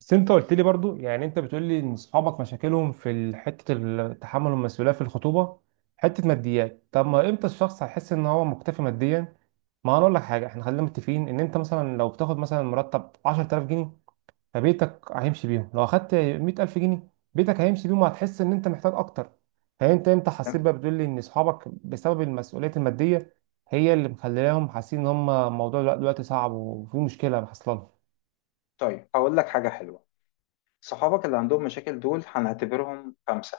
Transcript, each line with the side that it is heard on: right: بس انت قلت لي برضو، يعني انت بتقول لي ان اصحابك مشاكلهم في تحمل المسؤوليه في الخطوبه، حته ماديات. طب ما امتى الشخص هيحس ان هو مكتفي ماديا؟ ما انا اقول لك حاجه، احنا خلينا متفقين ان انت مثلا لو بتاخد مثلا مرتب 10000 جنيه فبيتك هيمشي بيهم، لو اخدت 100000 جنيه بيتك هيمشي بيهم وهتحس ان انت محتاج اكتر. فانت امتى حسيت
left: تمام؟
right: بقى؟ بتقول لي ان اصحابك بسبب المسؤوليات الماديه هي اللي مخليهم حاسين ان هم الموضوع دلوقتي صعب وفي مشكله حصلانه.
left: طيب هقول لك حاجة حلوة. صحابك اللي عندهم مشاكل دول هنعتبرهم خمسة.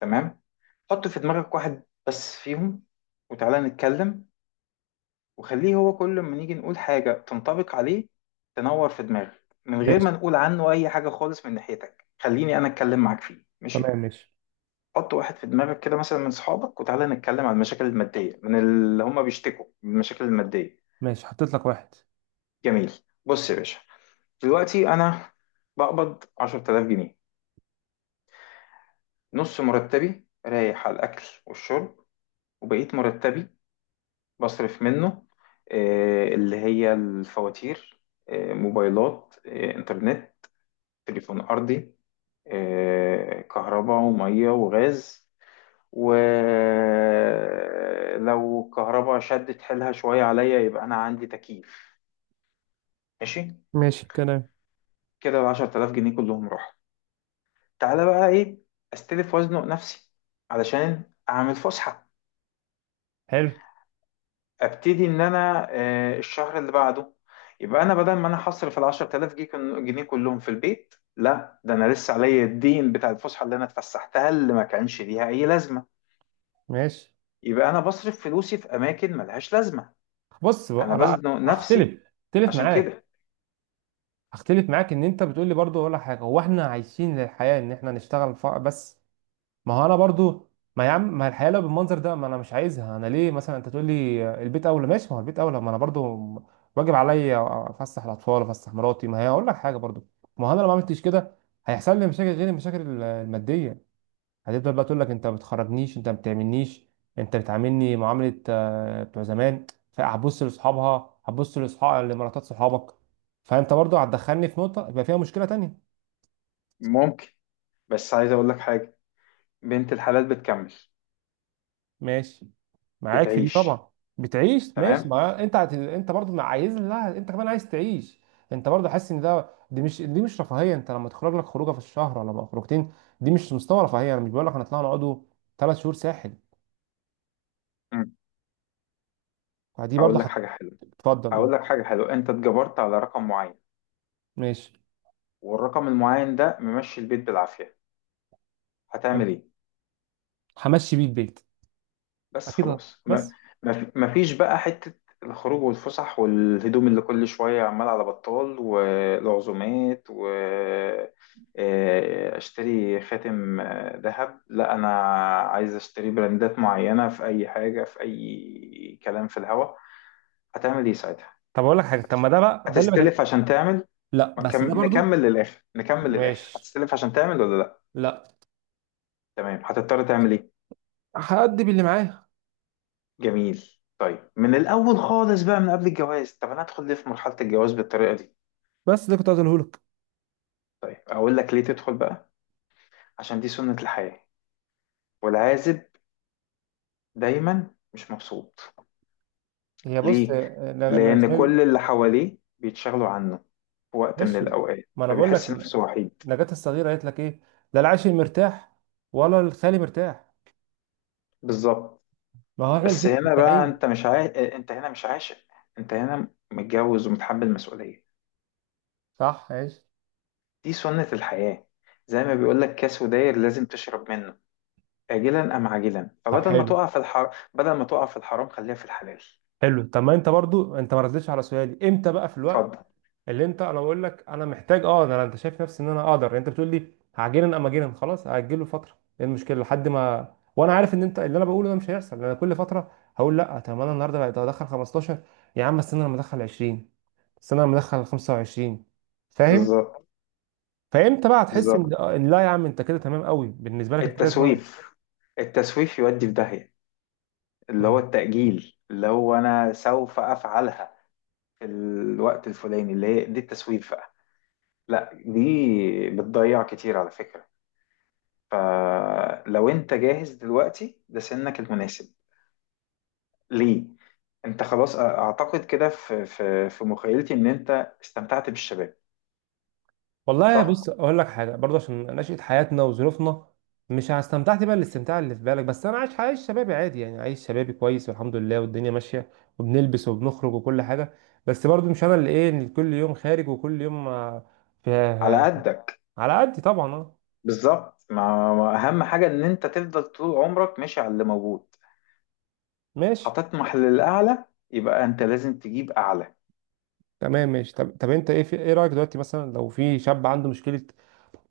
left: تمام. حط في دماغك واحد بس فيهم وتعالى نتكلم، وخليه هو كل ما نيجي نقول حاجة تنطبق عليه تنور في دماغك، من غير ما
right: ماشي.
left: نقول عنه أي حاجة خالص من ناحيتك. خليني أنا أتكلم معاك فيه. ماشي.
right: تمام، ماشي.
left: حط واحد في دماغك كده مثلا من صحابك، وتعالى نتكلم عن المشاكل المادية، من اللي هم بيشتكوا من المشاكل المادية.
right: ماشي، حطيت لك واحد.
left: جميل. بص يا باشا، دلوقتي أنا بقبض 10,000 جنيه. نص مرتبي رايح على الأكل والشرب، وبقيت مرتبي بصرف منه، اللي هي الفواتير، موبايلات، إنترنت، تليفون أرضي، كهرباء ومية وغاز. ولو الكهرباء شدت حيلها شوية عليا، يبقى أنا عندي تكييف. ماشي.
right: ماشي الكلام.
left: كده 10,000 جنيه كلهم راحوا. تعالى بقى إيه؟ أستلف وأزنق نفسي علشان أعمل فسحة.
right: حلو.
left: ابتدي ان انا الشهر اللي بعده يبقى انا بدل ما انا حصر في ال 10,000 جنيه جنيه كلهم في البيت، لا ده انا لسه عليا الدين بتاع الفسحه اللي انا اتفسحتها، اللي ما كانش ليها اي لازمه.
right: ماشي،
left: يبقى انا بصرف فلوسي في اماكن ملهاش لازمه.
right: بص
left: انا
right: بقى، لا.
left: بزنق نفسي
right: هختلف، هختلف
left: عشان
right: معاك.
left: كده.
right: هختلف معاك ان انت بتقول لي برضو، ولا حاجه هو احنا عايشين للحياه ان احنا نشتغل بس؟ ما هو انا برضو، ما يا عم، ما الحياه لو بالمنظر ده ما انا مش عايزها. انا ليه مثلا انت تقول لي البيت اولى؟ ماشي، ما هو البيت اولى، ما انا برضو واجب عليا افسح الاطفال، افسح مراتي. ما هي اقول لك حاجه برضو، ما هو انا لو ما عملتش كده هيحصل لي مشاكل غير المشاكل الماديه. هتفضل بقى تقول لك: انت ما بتخرجنيش، انت ما بتعملنيش، انت بتعاملني معامله بتوع زمان. فهتبص لاصحابها، هتبص لاصحاب لمراتات صحابك. فانت برضو هتدخلني في نقطه يبقى فيها مشكله تانية.
left: ممكن، بس عايز اقول لك حاجه، بنت الحلال بتكمل.
right: ماشي، معاك في دي
left: بتعيش.
right: طبعا. بتعيش، ماشي،
left: تمام.
right: ما انت انت برضو ما عايز، لا انت كمان عايز تعيش. انت برضو حاسس ان ده، دي مش رفاهيه، انت لما تخرج لك خروجه في الشهر ولا خروجتين دي مش مستوى رفاهيه. انا مش بقول لك هنطلع نقعدوا 3 شهور ساحل،
left: مم.
right: فدي برضو.
left: هقول لك حاجه حلوه.
right: هتفضل،
left: هقول
right: قول.
left: لك حاجه حلوه، انت اتجبرت على رقم معين،
right: ماشي،
left: والرقم المعين ده ممشي البيت بالعافيه. هتعمل ايه؟
right: همشي بيه البيت،
left: بس
right: اكيد. لا،
left: خلاص.
right: بس.
left: ما فيش بقى حتة الخروج والفسح والهدوم اللي كل شوية عمال على بطال، والعزومات، و اشتري خاتم، ذهب. لا انا عايز اشتري براندات معينة في اي حاجة، في اي كلام في الهوا. هتعمل ايه ساعتها؟
right: طب اقول لك حاجه، طب ما ده بقى ده اللي بكلم.
left: هتستلف عشان تعمل؟
right: لا
left: ما
right: بس ده برضو.
left: نكمل للاخر، نكمل للاخر.
right: ماشي.
left: هتستلف عشان تعمل ولا لا؟
right: لا،
left: تمام. هتضطر تعمل ايه؟
right: هأدي باللي معايا.
left: جميل. طيب من الاول خالص بقى من قبل الجواز؟ طب انا ادخل ليه في مرحله الجواز بالطريقه دي؟
right: بس ده كنت عايز اقوله لك.
left: طيب اقول لك ليه تدخل بقى. عشان دي سنه الحياه. والعازب دايما مش مبسوط.
right: هي بص،
left: ليه؟
right: أنا
left: لان
right: اسمعي.
left: كل اللي حواليه بيتشغلوا عنه في وقت من
right: ماشي.
left: الاوقات،
right: ما انا بقول لك،
left: فبيحس نفسه وحيد.
right: نجاة الصغيره قالت لك ايه؟ لا العاشق مرتاح ولا الخالي مرتاح،
left: بالظبط.
right: ما هو احنا
left: بس
right: الاثنين
left: هنا بقى
right: مرتاحين.
left: انت هنا مش عاشق. انت هنا متجوز ومتحمل مسؤوليه.
right: صح، ماشي.
left: دي سنه الحياه. زي ما بيقول لك كاس وداير لازم تشرب منه، آجلا أم عاجلا.
right: طب
left: فبدل ما
right: حلو،
left: تقع في الحرام، بدل ما تقع في الحرام خليها في الحلال.
right: حلو. طب ما انت برضو انت ما ردتش على سؤالي، امتى بقى في الوقت
left: اتفضل.
right: اللي انت، انا بقول لك انا محتاج اه ده، انا انت شايف نفسي ان انا اقدر؟ يعني انت بتقول لي هعجنن، اما اجنن خلاص هاجله فتره، ايه المشكله لحد ما، وانا عارف ان انت اللي انا بقوله ده مش هيحصل، انا كل فتره هقول لا، طب ما انا النهارده بقيت ادخل 15، يا عم استنى لما ادخل 20، استنى لما ادخل 25، فاهم؟
left: بالظبط.
right: فامتى بقى هتحس ان
left: بالظبط.
right: إن، لا يا عم انت كده تمام قوي بالنسبه لك انت كده؟
left: التسويف. التسويف يودي في داهية. اللي هو
right: تمام.
left: التأجيل، اللي هو أنا سوف أفعلها في الوقت الفلاني، اللي هي دي التسويف بقى. لا دي بتضيع كتير على فكرة. فلو أنت جاهز دلوقتي ده سنك المناسب. ليه؟ أنت خلاص، أعتقد كده في مخيلتي إن أنت استمتعت بالشباب.
right: والله
left: صح؟
right: بص اقول لك حاجه برضه، عشان نشأة حياتنا وظروفنا، مش استمتعت بقى الاستمتاع اللي في بالك، بس انا عايش، عايش شبابي عادي، يعني عايش شبابي كويس، والحمد لله والدنيا ماشيه، وبنلبس وبنخرج وكل حاجه. بس برضه مش انا اللي ايه اللي كل يوم خارج وكل يوم في.
left: على قدك.
right: على قدي طبعا، اه.
left: بالظبط. ما اهم حاجه ان انت تفضل طول عمرك ماشي على اللي موجود.
right: ماشي.
left: هتطمح للاعلى، يبقى انت لازم تجيب اعلى.
right: تمام، ماشي. طب، طب انت ايه في ايه رايك دلوقتي مثلا لو في شاب عنده مشكله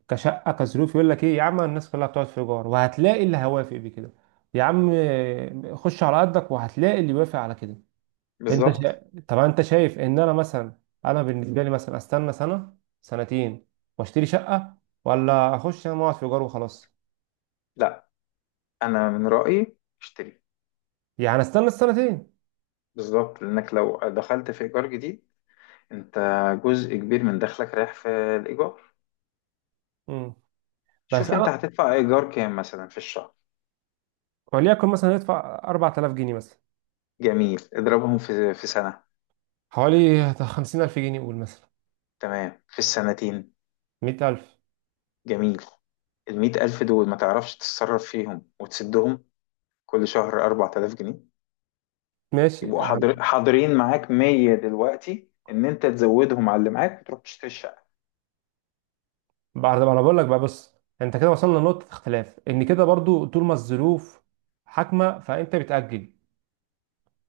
right: كشقه كظروف؟ يقول لك ايه؟ يا عم الناس كلها بتقعد في ايجار، وهتلاقي اللي هيوافق بكده، يا عم خش على قدك وهتلاقي اللي يوافق على كده. انت
left: بالظبط.
right: شا... طب انت شايف ان انا مثلا، انا بالنسبه لي مثلا، استنى سنه، سنتين، واشتري شقه، ولا اخش انا اقعد في ايجار وخلاص؟
left: لا، انا من رايي اشتري.
right: يعني استنى السنتين؟
left: بالظبط، لانك لو دخلت في ايجار جديد، انت جزء كبير من دخلك رايح في الايجار.
right: امم. بس
left: شوف انت
right: انا،
left: هتدفع ايجار كام مثلا في الشهر.
right: وليكن مثلا ادفع 4000 جنيه مثلا،
left: جميل، اضربهم في سنه.
right: حوالي 50000 جنيه قول مثلا،
left: تمام، في السنتين.
right: 100000.
left: جميل. 100,000 دول ما تعرفش تتصرف فيهم وتسدهم. كل شهر 4,000 جنيه
right: ماشي
left: يبقوا
right: يعني.
left: حاضرين معاك 100، دلوقتي ان انت تزودهم على اللي معاك وتروح تشتري الشقه.
right: بعد ما، انا بقول لك بقى، بص، انت كده وصلنا لنقطه اختلاف، ان كده برضو طول ما الظروف حاكمه فانت بتاجل.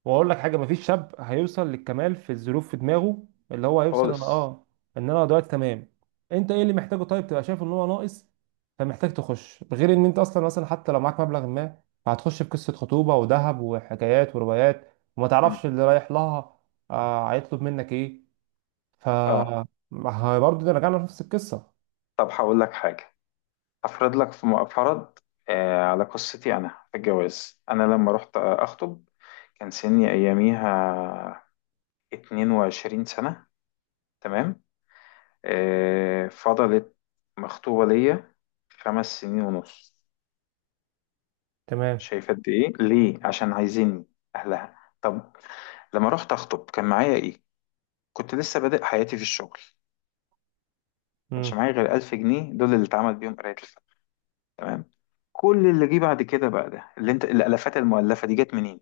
right: واقول لك حاجه، مفيش شاب هيوصل للكمال في الظروف في دماغه، اللي هو هيوصل: انا
left: خالص.
right: اه، ان انا دلوقتي تمام. انت ايه اللي محتاجه طيب، تبقى شايف ان هو ناقص فمحتاج تخش؟ غير ان انت اصلا مثلا حتى لو معاك مبلغ، ما هتخش في قصه خطوبه وذهب وحكايات وروايات وما
left: مم.
right: تعرفش اللي رايح لها. آه، هيطلب منك ايه؟ ف،
left: اه
right: ما هي برضه ده رجعنا لنفس القصه.
left: طب هقول لك حاجه. افرض لك في فرض. على قصتي انا في الجواز، انا لما رحت اخطب كان سني اياميها 22 سنه. تمام. فضلت مخطوبه ليا 5 سنين ونص.
right: تمام.
left: شايفه قد ايه؟ ليه؟ عشان عايزيني اهلها. طب لما رحت اخطب كان معايا ايه؟ كنت لسه بادئ حياتي في الشغل، كانش معايا غير 1,000 جنيه، دول اللي اتعمل بيهم قراية الفن. تمام. كل اللي جه بعد كده بقى، ده اللي انت الالافات المؤلفه دي، جت منين؟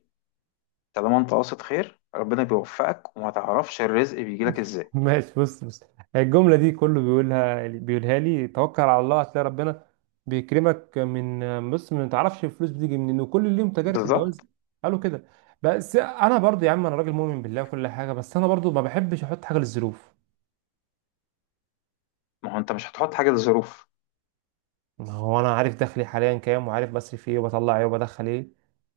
left: طالما انت قاصد خير، ربنا بيوفقك وما تعرفش الرزق بيجيلك ازاي.
right: ماشي، بص. الجملة دي كله بيقولها لي: توكل على الله هتلاقي ربنا بيكرمك من، بص، ما تعرفش الفلوس بتيجي منين، وكل اليوم تجارب في
left: بالظبط.
right: الجواز قالوا كده. بس انا برضو يا عم، انا راجل مؤمن بالله وكل حاجة، بس انا برضو ما بحبش احط حاجة للظروف.
left: ما هو انت مش هتحط حاجه للظروف.
right: ما هو انا عارف دخلي حاليا كام، وعارف بصرف ايه وبطلع ايه وبدخل ايه،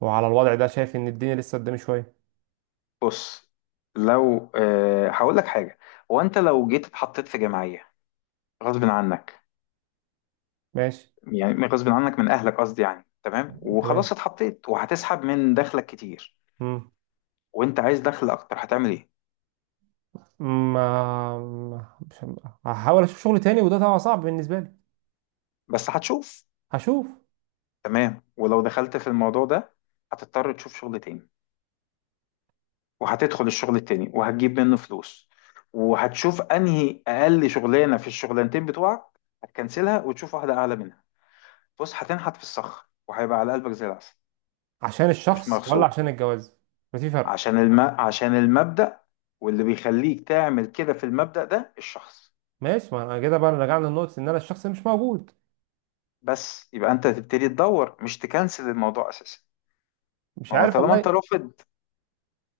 right: وعلى الوضع ده شايف ان الدنيا لسه قدامي شوية.
left: بص، لو هقول لك حاجه، هو انت لو جيت اتحطيت في جمعيه غصب عنك،
right: ماشي.
left: يعني غصب عنك من اهلك قصدي، يعني تمام
right: تمام.
left: وخلاص اتحطيت وهتسحب من دخلك كتير،
right: امم.
left: وانت عايز دخل اكتر، هتعمل ايه؟
right: ما مش، هحاول اشوف شغل تاني، وده طبعا صعب بالنسبة لي.
left: بس هتشوف.
right: هشوف.
left: تمام. ولو دخلت في الموضوع ده هتضطر تشوف شغل تاني، وهتدخل الشغل التاني وهتجيب منه فلوس، وهتشوف انهي اقل شغلانه في الشغلانتين بتوعك هتكنسلها وتشوف واحده اعلى منها. بص هتنحت في الصخر وهيبقى على قلبك زي العسل.
right: عشان
left: مش
right: الشخص ولا
left: مغصوب.
right: عشان الجواز؟ ففي فرق.
left: عشان المبدأ. واللي بيخليك تعمل كده في المبدأ ده الشخص.
right: ماشي، ما انا كده بقى رجعنا لنقطة ان انا الشخص مش موجود.
left: بس يبقى انت تبتدي تدور، مش تكنسل الموضوع اساسا.
right: مش
left: ما هو
right: عارف
left: طالما انت
right: والله.
left: رافض،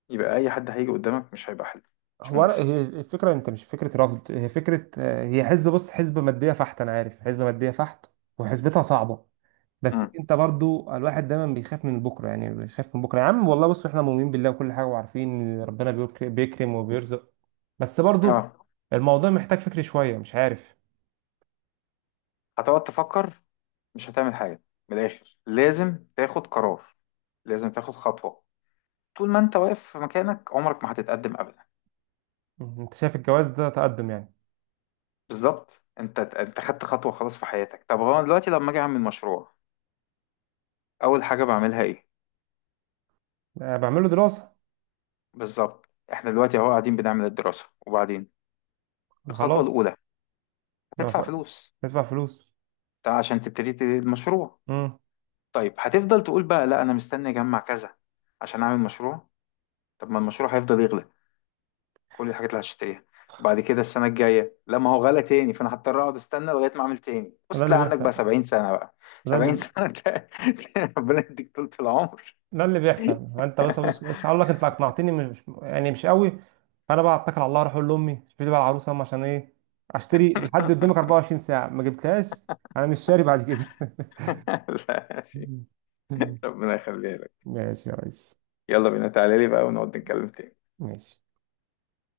left: يبقى اي حد هيجي قدامك مش هيبقى حلو. مش
right: هو
left: مناسب.
right: هي الفكرة، انت مش فكرة رفض، هي فكرة هي حزب، بص، حزب مادية فحت، انا عارف حزب مادية فحت، وحسبتها صعبة. بس
left: امم
right: انت برضو، الواحد دايما بيخاف من بكرة، يعني بيخاف من بكرة. يا عم والله بص احنا مؤمنين بالله وكل حاجة، وعارفين ان ربنا بيكرم وبيرزق، بس برضو
left: اه
right: الموضوع محتاج فكر شوية، مش عارف.
left: هتقعد تفكر، مش هتعمل حاجة. من الآخر لازم تاخد قرار، لازم تاخد خطوة. طول ما انت واقف في مكانك عمرك ما هتتقدم أبدا.
right: انت شايف الجواز ده تقدم يعني؟
left: بالظبط. انت خدت خطوة خلاص في حياتك. طب هو أنا دلوقتي لما أجي أعمل مشروع، أول حاجة بعملها إيه؟
right: بعمله دراسة.
left: بالظبط. احنا دلوقتي اهو قاعدين بنعمل الدراسة، وبعدين الخطوة
right: خلاص.
left: الأولى هتدفع فلوس.
right: يدفع فلوس.
left: ده عشان تبتدي المشروع.
right: امم.
left: طيب هتفضل تقول بقى، لا أنا مستني أجمع كذا عشان أعمل مشروع. طب ما المشروع هيفضل يغلى، كل الحاجات اللي هشتريها. وبعد كده السنة الجاية، لا ما هو غلى تاني، فانا هضطر اقعد استنى لغاية ما اعمل تاني. بص
right: ده اللي
left: تلاقي عندك
right: بيحصل.
left: بقى 70 سنة بقى.
right: ده
left: 70
right: اللي
left: سنة ده. ربنا يديك طولة العمر.
right: ده اللي بيحصل، فانت بس، بس هقول لك، انت اقنعتني مش يعني مش قوي. فانا بقى اتكل على الله، اروح اقول لامي اشتري لي بقى العروسه، أم عشان ايه؟ اشتري لحد قدامك 24 ساعه ما جبتهاش، انا مش شاري بعد كده.
left: لا يا سيدي. ربنا يخليها لك.
right: ماشي يا ريس.
left: يلا بينا تعالى لي بقى ونقعد نتكلم تاني.
right: ماشي.